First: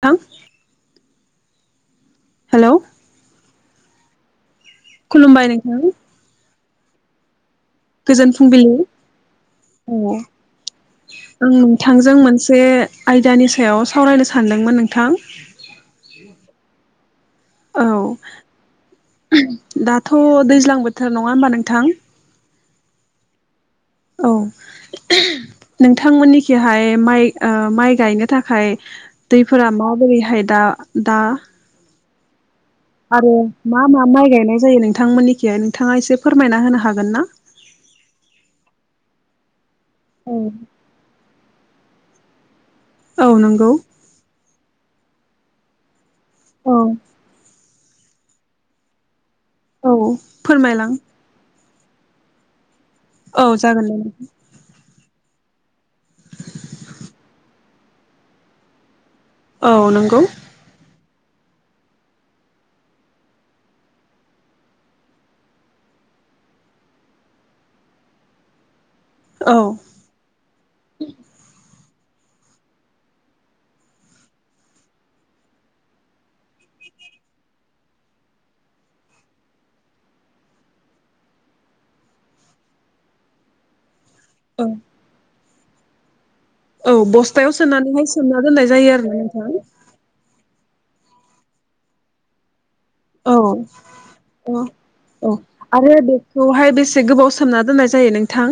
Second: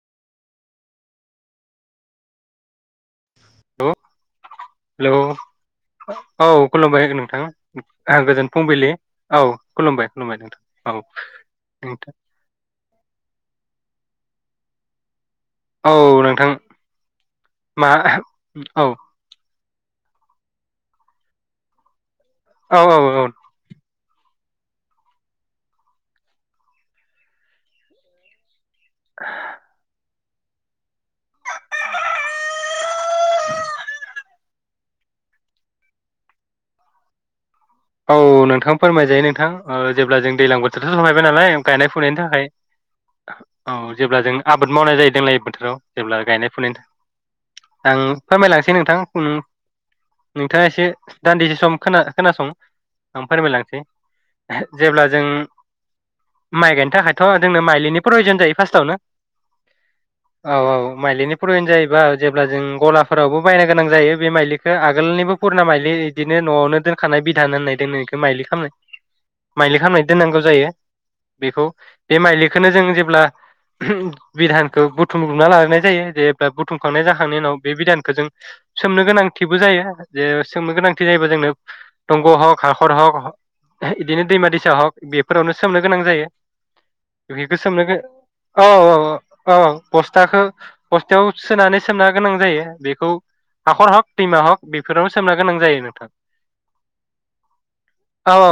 ह [unintelligible] हेलौ औ [unintelligible] हेलौ खुलुमबाय नोंथां औ खुलबाय होगोन नोंथां आं गोजोन फुंबिलि औ खुलुमबाय खुलुमबाय नोंथां औ आं नोंथांजों नोंथां। मोनसे आयदानि सायाव सावरायनो सानदोंमोन नोंथां। औ नोंथां औ मा औ थ' दैज्लां बोथोर नङा होमबा नोंथां औ औ औ। औ नोंथांमोननिखिहाय माइ ओ माइ गायनो थाखाय दैफोरा माबोरैहाय दा-दा आरोे मा मा माय गायनाय जायो नोंथांमोननिखि नोंथाङा एसे फोरमायना होनो हागोन ना? औ नोंथां फोरमायजायो नोंथां ओ जेब्ला जों दैलां औ बोथोरथ' सफायबाय नालाय गायनाय फुनायनि थाखाय नंगौ औ जेब्ला जों आबाद मावनाय जायो दोंलाय बोथोराव। जेब्ला गायनाय औ फुनाय थ आं फोरमायलांसै नोंथां उम औ नोंथाङा फोरमायलां एसे दान्दिसे सम खोना-खोनासं आं औ फोरमायलांसै जागोन दे जेब्ला जों माइ गायनो थाखायथ' जोंनो माइलिनि प्रयजन जायो फार्स्टआवनो। नोंथां औ नंगौ औ औ माइलिनि प्रयजन जायोबा जेब्ला जों गलाफोरावबो बायनो गोनां जायो बे माइलिखौ आगोलनिबो पुराना माइलि बिदिनो न'आवनो दोनखानाय बि थनानै [unintelligible] नाय दोनो इखौ माइलि खालामनो। औ माइलि खालामना दोननांगौ जायो बेखौ बे माइलिखौनो जों जेब्ला बिधानखौ बुथुमबुमना लायनाय जायो जेब्ला बुथुमखांनाय जाखांनायनि उनाव बे बिधानखो जों सोमनो गोनांथिबो जायो, जे सोमनो गोनांथि जायोबा जोंनो टंग' हक हारखर हक इदिनो दैमा औ -दैसा हक बेफोरावनो स सोमनो गोनां औ बस्थायाव जायो। सोमनो गो सोनानैहाय सोमना दोननाय औ जायो -औ आरोना नोंथां औ -औ बस्थाखौ बस्थायाव सोनानै सोमना गोनां जायो। बेखौ औ हाखर हक दैमा औ हक बेफोरावनो सोमना गोनां जायो नोंथां। हाय बेसे गोबाव सोमना दोननाय जायो औ नोंथां?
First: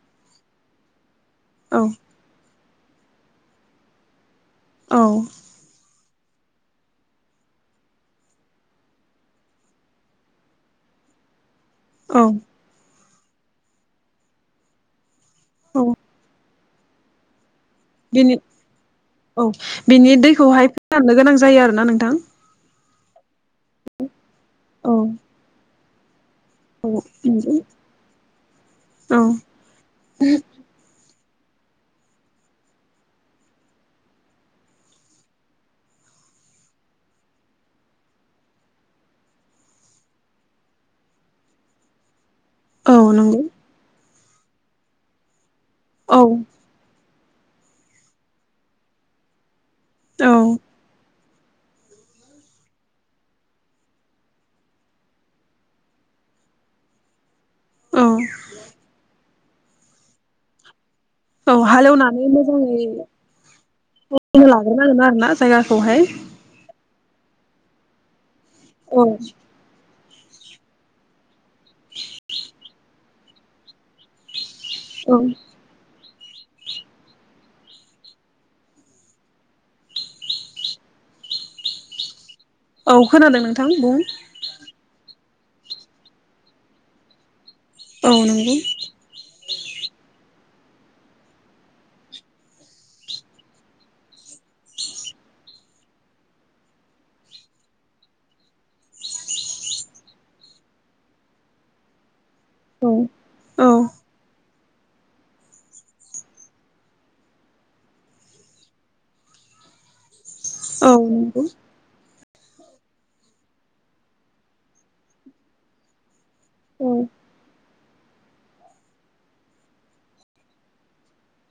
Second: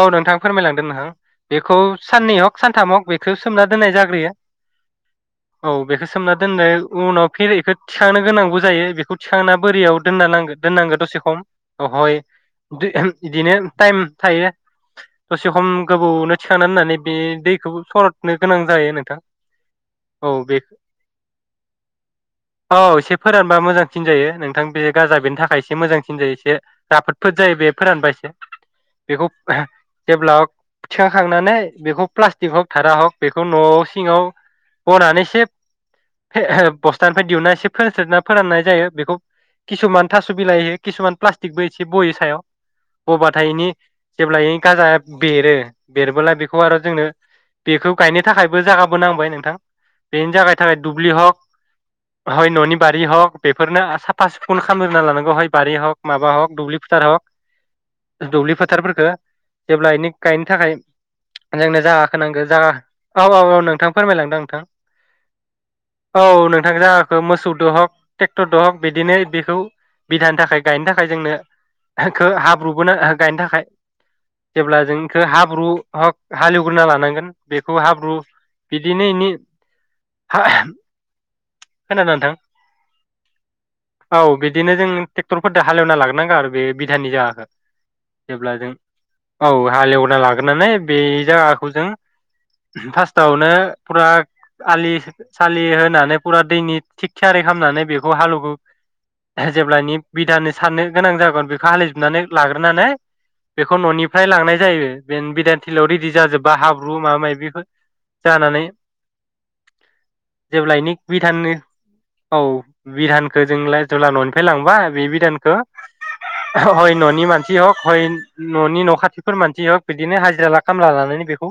औ नोंथां फोरमायलांदों नोंहां बेखौ औ साननैयाव। सानथाम हक बेखौ सोमना दोननाय जाग्रोयो। औ। बेखो सोमना दोननो उनाव फेर इखो थिखांनो गोनांबो जायो बेखौ थिखांना बोरियाव दोनना लांगो दोननांगो दसे खम ओ हय। औ बि ओहो बिदिनो टाइम थायो। दसे खम औ गोबोवनो [unintelligible] होननानै बे दै खौबो सरदनो बिनि गोनां जायो नोंथां, औ बिनि औ बे दैखौहाय फोराननो गोनां जायो आरोना नोंथां औ एसे फोरानबा मोजांसिन जायो नोंथां, बे औ गाजा बेनि थाखाय एसे मोजां। सिनजा [unintelligible] [unintelligible] [unintelligible] [unintelligible] बेखौ प्लासटिक हक धारा हक बेखौ न' सिङाव बनानै एसे फे ओह बस्थानिफाय दिहुनना एसे फोनस्रिदना फोराननाय जायो बेखौ किसुमान थास' बिलाइ होयो किसुमान प्लासटिक बायदि बयो सायाव औ नंगौ औ नंगौ गबाथायनि जेब्लायै गाजा बेरो औ देरबोला बेखौ आरो जोंनो बेखौ गायनो थाखायबो जागाबो नांबाय नोंथां बेेनो औ जागाय थागाय दुब्लि हक हय न'नि बारि हक बेफोरनो आ साफा सुफुन खामग्रोना लानांगौ हय बारि हग माबा हक दुब्लि फुथार औ हक दुब्लि फोथारफोरखो जेब्ला इनिक गायनो थाखाय औ जोंनो जागा खो हालेवनानै नांगो जागा मोजाङै औ औ -औ नोंथां फोरमायलांदों नोंथां लाग्रोनांगोन आरोना जायगाखौहाय औ नोंथां जागा मोसौदो हक ट्रेक्टर दहक औ बिदिनो बिखौ। बिधानि थाखाय गायनो थाखाय जोंनो। हाब्रुुबोनो गायनो थाखाय। जेब्ला औ जोंखौ हाब्रु हक हालेवग्रोना लानांगोन बेखौ हाब्रु बिदिनो एनि [unintelligible] खोनादों नोंथां औ खोनादों नोंथां बुं टेक्टरफोर दो हालेवना [unintelligible] [unintelligible] आरो बे बिधाननि जागाखौ। औ नंगौ जेब्ला जों औ हालेवना [unintelligible] बे जायागाखौ जों फास्तावनो फुरा आलि सालि होनानै फुरा दैनि थिक थियारि खालामनानै बेखौ‌ हालौहो [unintelligible] गोनां जागोन बेखौ हालिजोबनानै औ लाग्रोनानै औ बेखौ न'निफ्राय लांनाय। जायो जेन बिधान थिलियाव रेदि जाजोबबा हाब्रु मायबा मासि जानानै जेब्लायनि औ नंगौ बिधानि औ बिधानखौ जोंला जेब्ला न'निफ्राय लांबा बे बिधानखौ। औ हय न'नि मानसि हक हय न'नि न' खाथिफोर मानसि हक बिदिनो हाजिरा खामला लानानै बेखौ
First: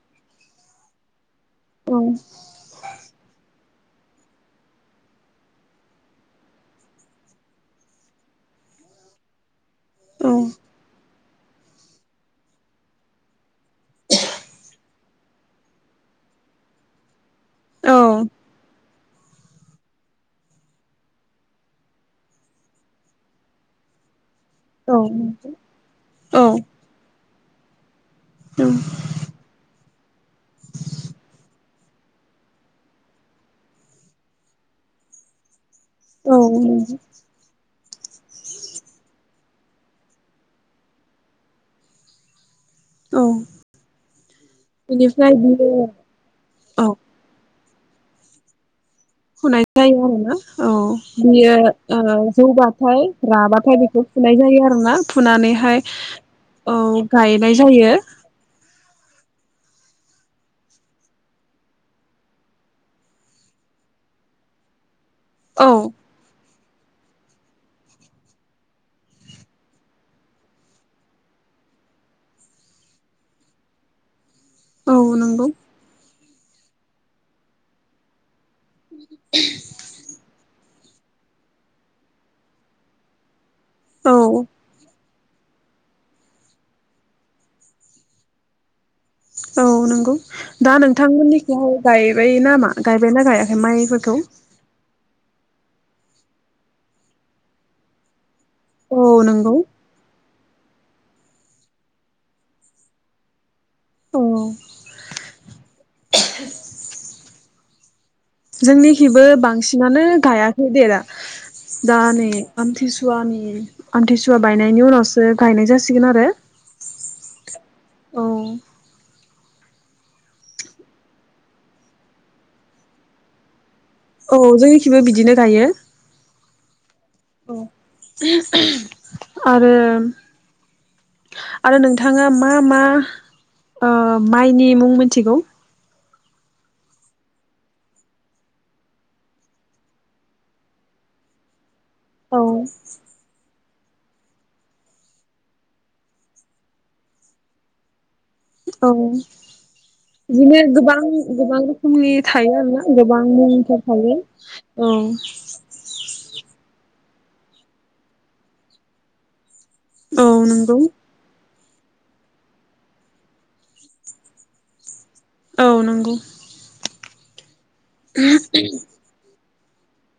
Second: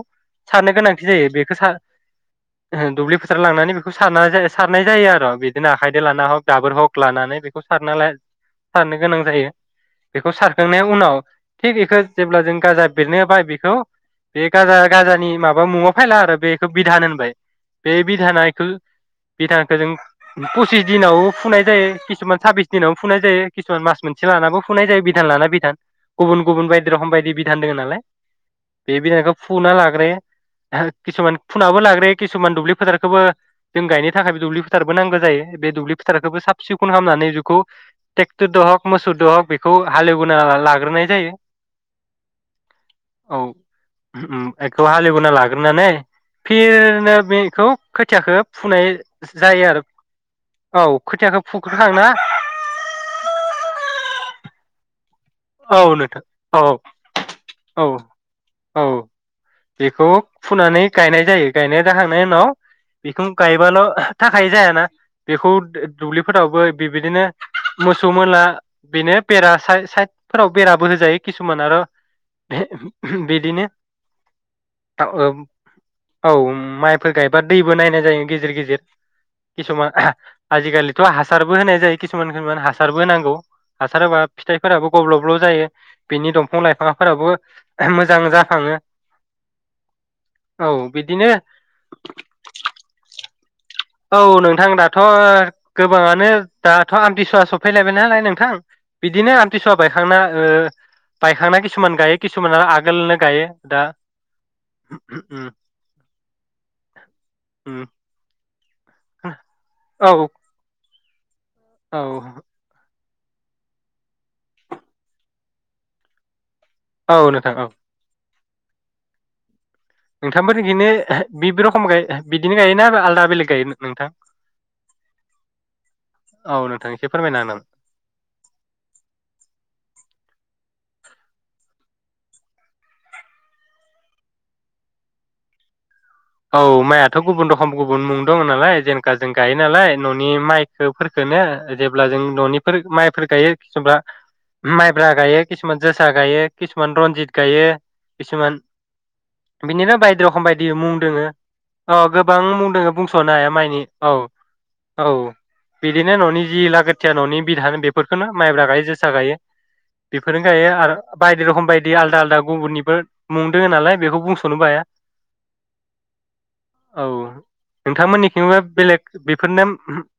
सारनो गोनांथि जायो। औ [unintelligible] हार लांनानै बेखौ सारना सारनाय जायो आरो बिदिनो आखायजों लाना हक दाबोर हक लानानै बेखौ सारना ला सारनो गोनां जायो। औ बेखौ सारखांनाय उनाव थिक बेखो‌ जेब्ला जों गाजा बेरनाया बाय बेखौ बे गाजा गाजानि माबा मुआ फायला आरो बेखौ बिधान मोनबाय। बे औ बिधान आ एखौ बिथांखौ जों पसिस दिनाव फुनाय जायो। किसुमान साबबिस खिसुमान मासमोनसे से लानाबो फुनाय औ जायो बि औ थान्दों नालाय। बे बिनइखौ फुना लाग्रो किसुमान फुनाबो लाग्रो [unintelligible] बे दुब्लि फोथारखौबो साब सिखन हामनानै जुखौ ट्रेक्टरद हग मोसौद हग बेखौ हालेवबोना लाग्रोनाय जायो। औ बेनिफ्राय बियो औ खोथियाखौ फुनाय। होननाय जायो। आरो ना औ खोथियाखौ फुग्रोखांना बियो जौ बाथाय राबाथा बेखौ फुनाय जायो। आरोना फुनानैहाय औ नोंथां औ गायनाय जायो। औ औ बेखौ फुनानै गायनाय जायो गायनाय जाखांनायनि उनाव बेखौ गायबाल थाखाय जायाना बेखौ औ दुब्लिफोरावबो बि बिदिनो मोसौ मोला बेनो बेरा सा साइड फोराव बेराबो होजायो किसुमान आरो बिदिनो औ नंगौ [inaudible] औ माइफोर गायबा दैबो नायनाय जायो गेजेर गेजेर जेरै किसुमान आजिखालि थ हासारबो होनाय जायो किसुमान खिसुमान हासारबो होनांगौ हासार औ होबाय फिथाइफोराबो गब्लब्ल जायो बिनि दंफां लाइफां फोराबो मोजां जााखाङो औ नंगौ दा बिदिनो नोंथांमोननिखि गायबाय नाामा गायबाय ना गायाखै माइफोरखौ औ नोंथां दाथ गोबाङानो दाथ आमथि सुवा सफैलायबाय नालाय नोंथां औ बिदिनो नंगौ आमथिसुवा बायखांना ओ बायखांना किसुमान गायो किसुमाना आगोलनो गायो दा औ ओम जोंनिखिबो बांसिनानो गायाखै दे‌ दा दा औ नै आमथि सु सुवानि आमथिसुवा बायनायनि उनावसो गायनाय जासिगोन आरो औ नोंथां औ औ नोंथांफोरनिखि बिब रखम बिदिनो गायोना आरो आलादा बेलेग गायो। नोंथां औ जोंनिखिबो बिदिनो गायो औ नोंथां एसे फोरमायना औ होनां आरो आरो नोंथाङा मा मा ओ माइनि मुं मिथिगौ औ माइयाथ गुबुन रखम गुबुन मुं दङ नालाय जेनेका जों गायो नालाय न'नि माइखो फोरखोनो जेब्ला जों औ न'निफोर माइफोर गायो। किसुमबा माइब्रा गायो किसुमान जोसा गायो किसुमान रनजित गायो। किसुमान औ बिनिनो बायदि रखम बिदिनो बायदि मुं गोबां गोबां ओ रोखोमनि गोबां थायो मुं आरोना दङो गोबां बुंसनो हाया मुंफोर माइनि औ थायो औ बिदिनो न'नि जि लागो खोथिया ननि बिदान बेफोरखौनो माइब्रा गायो जोसा गायो। औ बेफोरनो गायो नंगौ आरो बायदि रखम बायदि आलदा आलदा गुबुननिबो मुं दङो नालाय बेखौ बुंसनोबो हाया औ नंगौ औ नोंथां मोननिथिंबो बेलेग फोन [unintelligible]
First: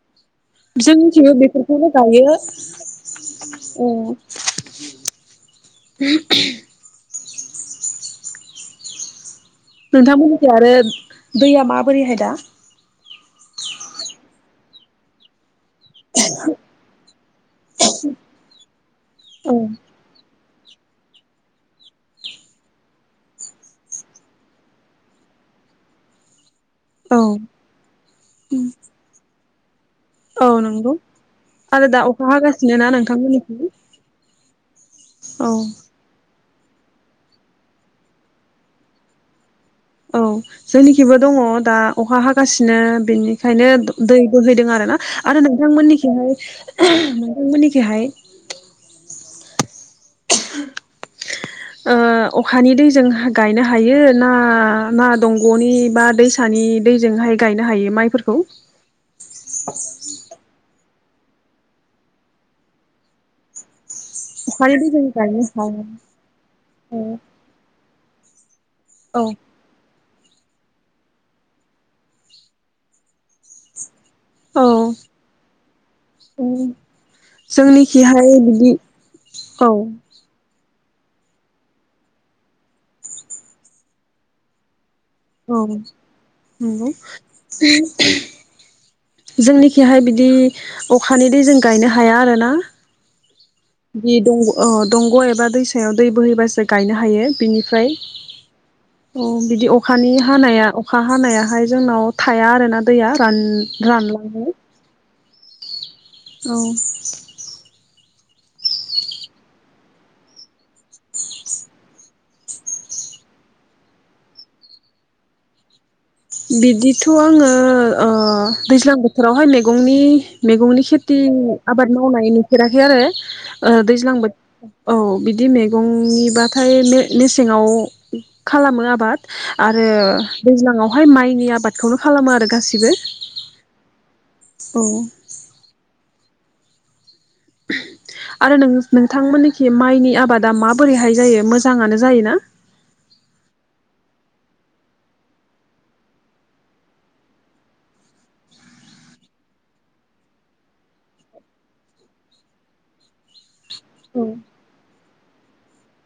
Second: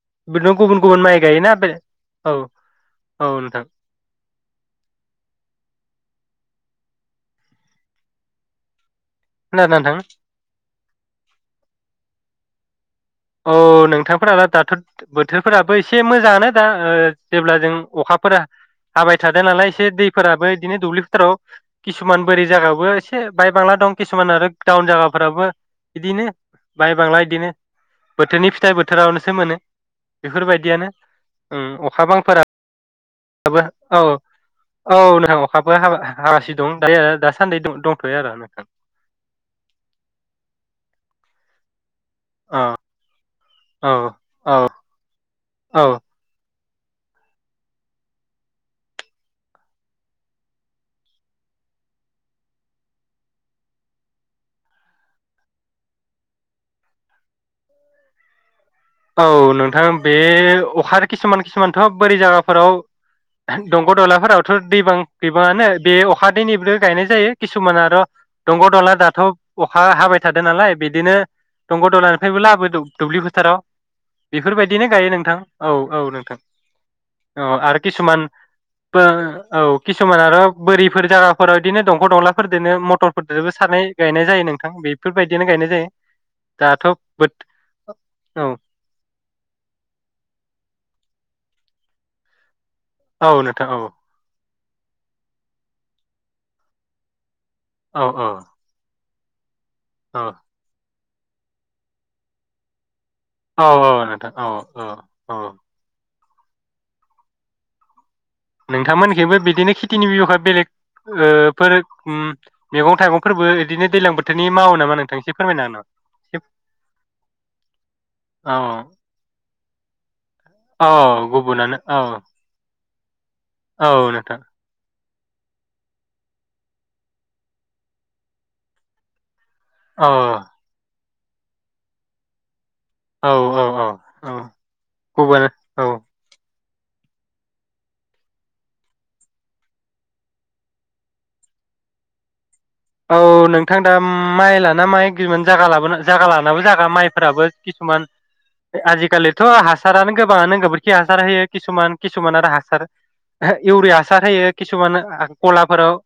जों मिथियो बेफोरखौबो गायो। औ औ नोंथां ओ खोनादोंना नोंथां नोंथांमोननिफ्राय आरो दैया माबोरैहाय दा औ नोंथांफोरा दाथ' बोथोर फोराबो एसे मोजाङानो दा ओ जेब्ला जों अखाफोरा हाबाय थादों औ नालाय एसे दैफोराबो बिदिनो दुब्लि फोथाराव किसुमान बोरै जायागायावो एसे बाय बांला दं किसुमान आरो दाउन जायागाफोराबो बिदिनो बाय औ बांला बिदिनो बोथोरनि फिथाइ बोथोरावनोसो मोनो बेफोर औ बायदियानो नंगौ आरो उम दा अखा हागासिनो ना नोंथांमोननिखै बांफोराबो औ औ नोंथां अखाबो हाब हासि दं दायो दा सान्दि दंथ'यो आरो नोंथां। औ जोंनिखिबो दङ दा अखा औ हागासिनो बिनिखायनो औ दै बोहैदों आरो ना आरो औ नोंथांमोननिखिहाय नोंथांमोननिखहाय ओ अखानि दैजों गायनो हायो ना ना दंग'नि बा दैसानि दैजोंहाय गायनो हायो माइफोरखौ। औ नोंथां बे अखा किसुमान किसुमानथ' बोरै जायगाफोराव दं ग' दलाफोरावथ' अखानि दैबां दैजों गायनो गैबाङानो हाया बे अखा दैनिबो गायनाय जायो किसुमान आरो' दंग' दला औ दाथ' अखा हाबाय थादों नालाय बिदिनो दंग' दंलानिफ्रायबो लाबो दुब्लि फोथाराव बेफोर औ बायदिनो गायो नोंथां औ औ नोंथां औ आरो किसुमान जोंनिखिहाय बिदि औ किसुमान आरो बोरिफोर जागाफोराव बिदिनो दंख' दंलाफोरजोंनो मटरफोरजोंबो सारनाय गायनाय जायो नोंथां बे बेफोर बायदियनो औ गायनाय जायो दाथ' नंगौ बोथो औ जोंनिखिहाय बिदि अखानि दै जों गायनो हाया आरोना औ [unintelligible] बि दंग औ दंग' एबा दैसायाव दै बोहैबासो गायनो हायो बिनि औ औ अ बिदि अ- -खानि औ हानाया अखा हानायाहाय जोंनाव थाया आरोना दैया रान रानलांङो। अ औ नोंथांमोननिखिबो बिदिनो खेथिनि बिबखा बेलेग फोर मैगं थाइगंफोरबो बिदिनो दैज्लां बोथोरनि मावो नामा नोंथांनिखि फोरमायनो हागोन नामा एसे बिदिथ' आङो ओ औ दैज्लां बोथोरावहाय मे- गंनि मैगंनि खेथि औ गुबुनानो आबाद औ मावनाय नुफेराखै आरो औ दैज्लां नोंथां बोथोराव औ बिदि बिदि मैगंनिबाथाय मेसेङाव खालामो आबाद आरो औ दैज्लाङाव बेहाय माइनि आबादखौनो खालामो आरो गासैबो औ औ औ औ गुबुन औ आरो नों नोंथांमोननोखि माइनि आबादा माबोरैहाय जायो मोजाङानो जायो ना औ नोंथां दा माइ लाना माइ किसुमान जागा लानाबो जागा माइफोराबो किसुमान आजिखालिथ' हासारानो गोबाङानो गोबोरखि हासार होयो किसुमान किसुमान आरो हासार इउरिया हासार होयो किसुमान गलाफोराव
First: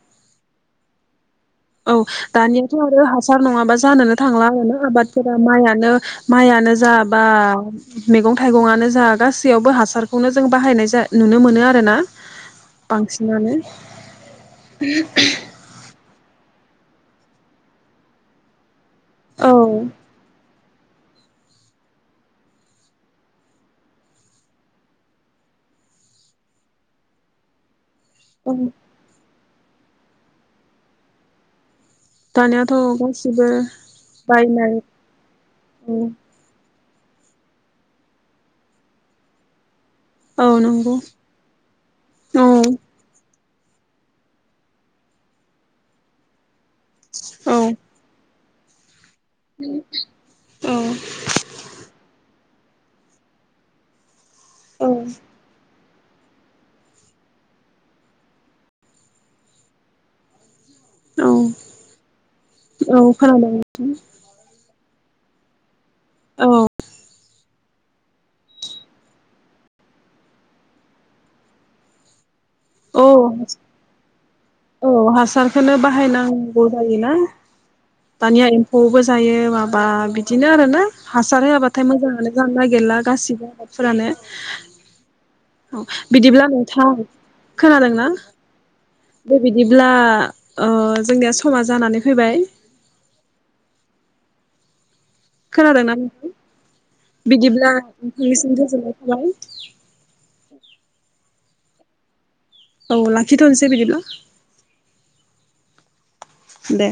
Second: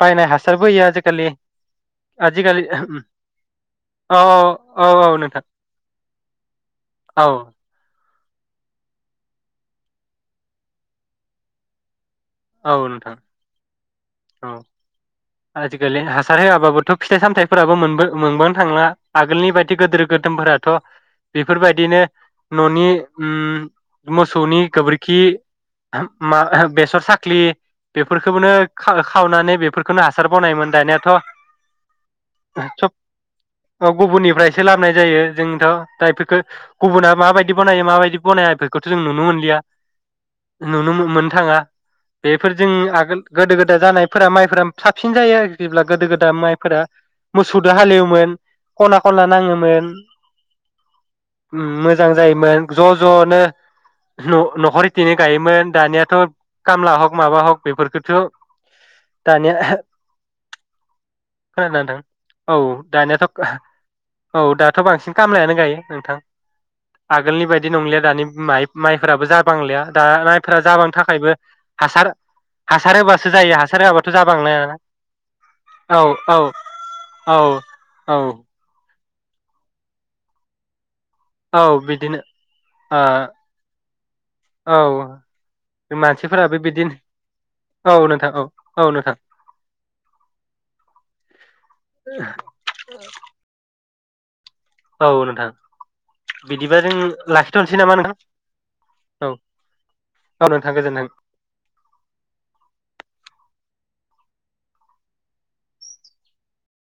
बायनाय हासारबो [unintelligible] [unintelligible] औ दानियाथ' आजिखालि आरो हासार नङाबा औ जानोनो थांला आरोना औ औ आबादफोरा नोंथां माइानो माइआनो जाबा औ मैगं थाइगंआनो जा गासैयावबो हासारखौनो जों बाहायनाय नुनो मोनो आरो ना औ नोंथां बांसिनानो औ आजिखालि हासार होआबाबोथ' फिथाइ सामथायफोराबो मोनबानो थांला आगोलनि औ बायदि गोदिर गोदोमफोरा बेफोरबायदिनो न'नि ओ मोसौनि गोबोरखि मा बेसर साखा [unintelligible] औ बेफोरखौनो खाव-खावनानै बेफोरखौनो हासार बनायमोन दानियाथ' दानियाथ' सब गासिबो औ गुबुननिफ्रायसो बायनाय लाबोनाय जायो जोंथ' दा औ बेफोरखौ गुबुना माबायदि बनायो माबायदि बनाया इफोरखौथ' जों नुनो मोनलिया औ नुनो नंगौ मोननो थाङा औ बेफोरजोंनो आगोल गोदो गोदाय जानायफोरा माइफोरा साबसिन जायो आरो जेब्ला गोदो गोदा माइ फोर औ मोसौदो हालेवोमोन खना खनला नाङोमोन मोजां जायोमोन ज' ज' नो न'-न'खर औ बिदिनो दायोमोन दानिया थ' कामला हख माबा हक बेफोरखौथ' दानिया [unintelligible] औ खोनदोना नोंथां? औ दानियााथ' [unintelligible] औ दा थ' बांसिन खामलायानो गायो। नोंथां औ आगोलनि बाय दि नंलिया दानि माइ-माइफोराबो जाबांलिया दा माइफोरा जाबांनो थाखायबो हासार हासार औ होबासो जायो हासार होआबाथ' जाबांलाया औ हासारखौनो औ औ बाहायनांगौ जायोना औ औ दानिया एम्फौबो जायो माबा बिदिनो आरो ना हासार औ होआबाथाय बिदिनो मोजाङानो जानो नागिरला ओ गासिबो आबादफोरानो औ औ बिदिब्ला मानसिफोराबो नोंथां बिदिनो औ नोंथां औ औ नोंथां दे बिदिब्ला ओ जोंनिया समा जानानै फैबाय औ नोंथां खोनादोंना नोंथां? बिदिबा जों बिदिब्ला लाखिथ'नोसै नामा नोंथां नोंथांनिसिम गोजोननाय थाबाय। थां गोजोनथों। औ लाखिथ'नोसै बिदिब्ला। दे।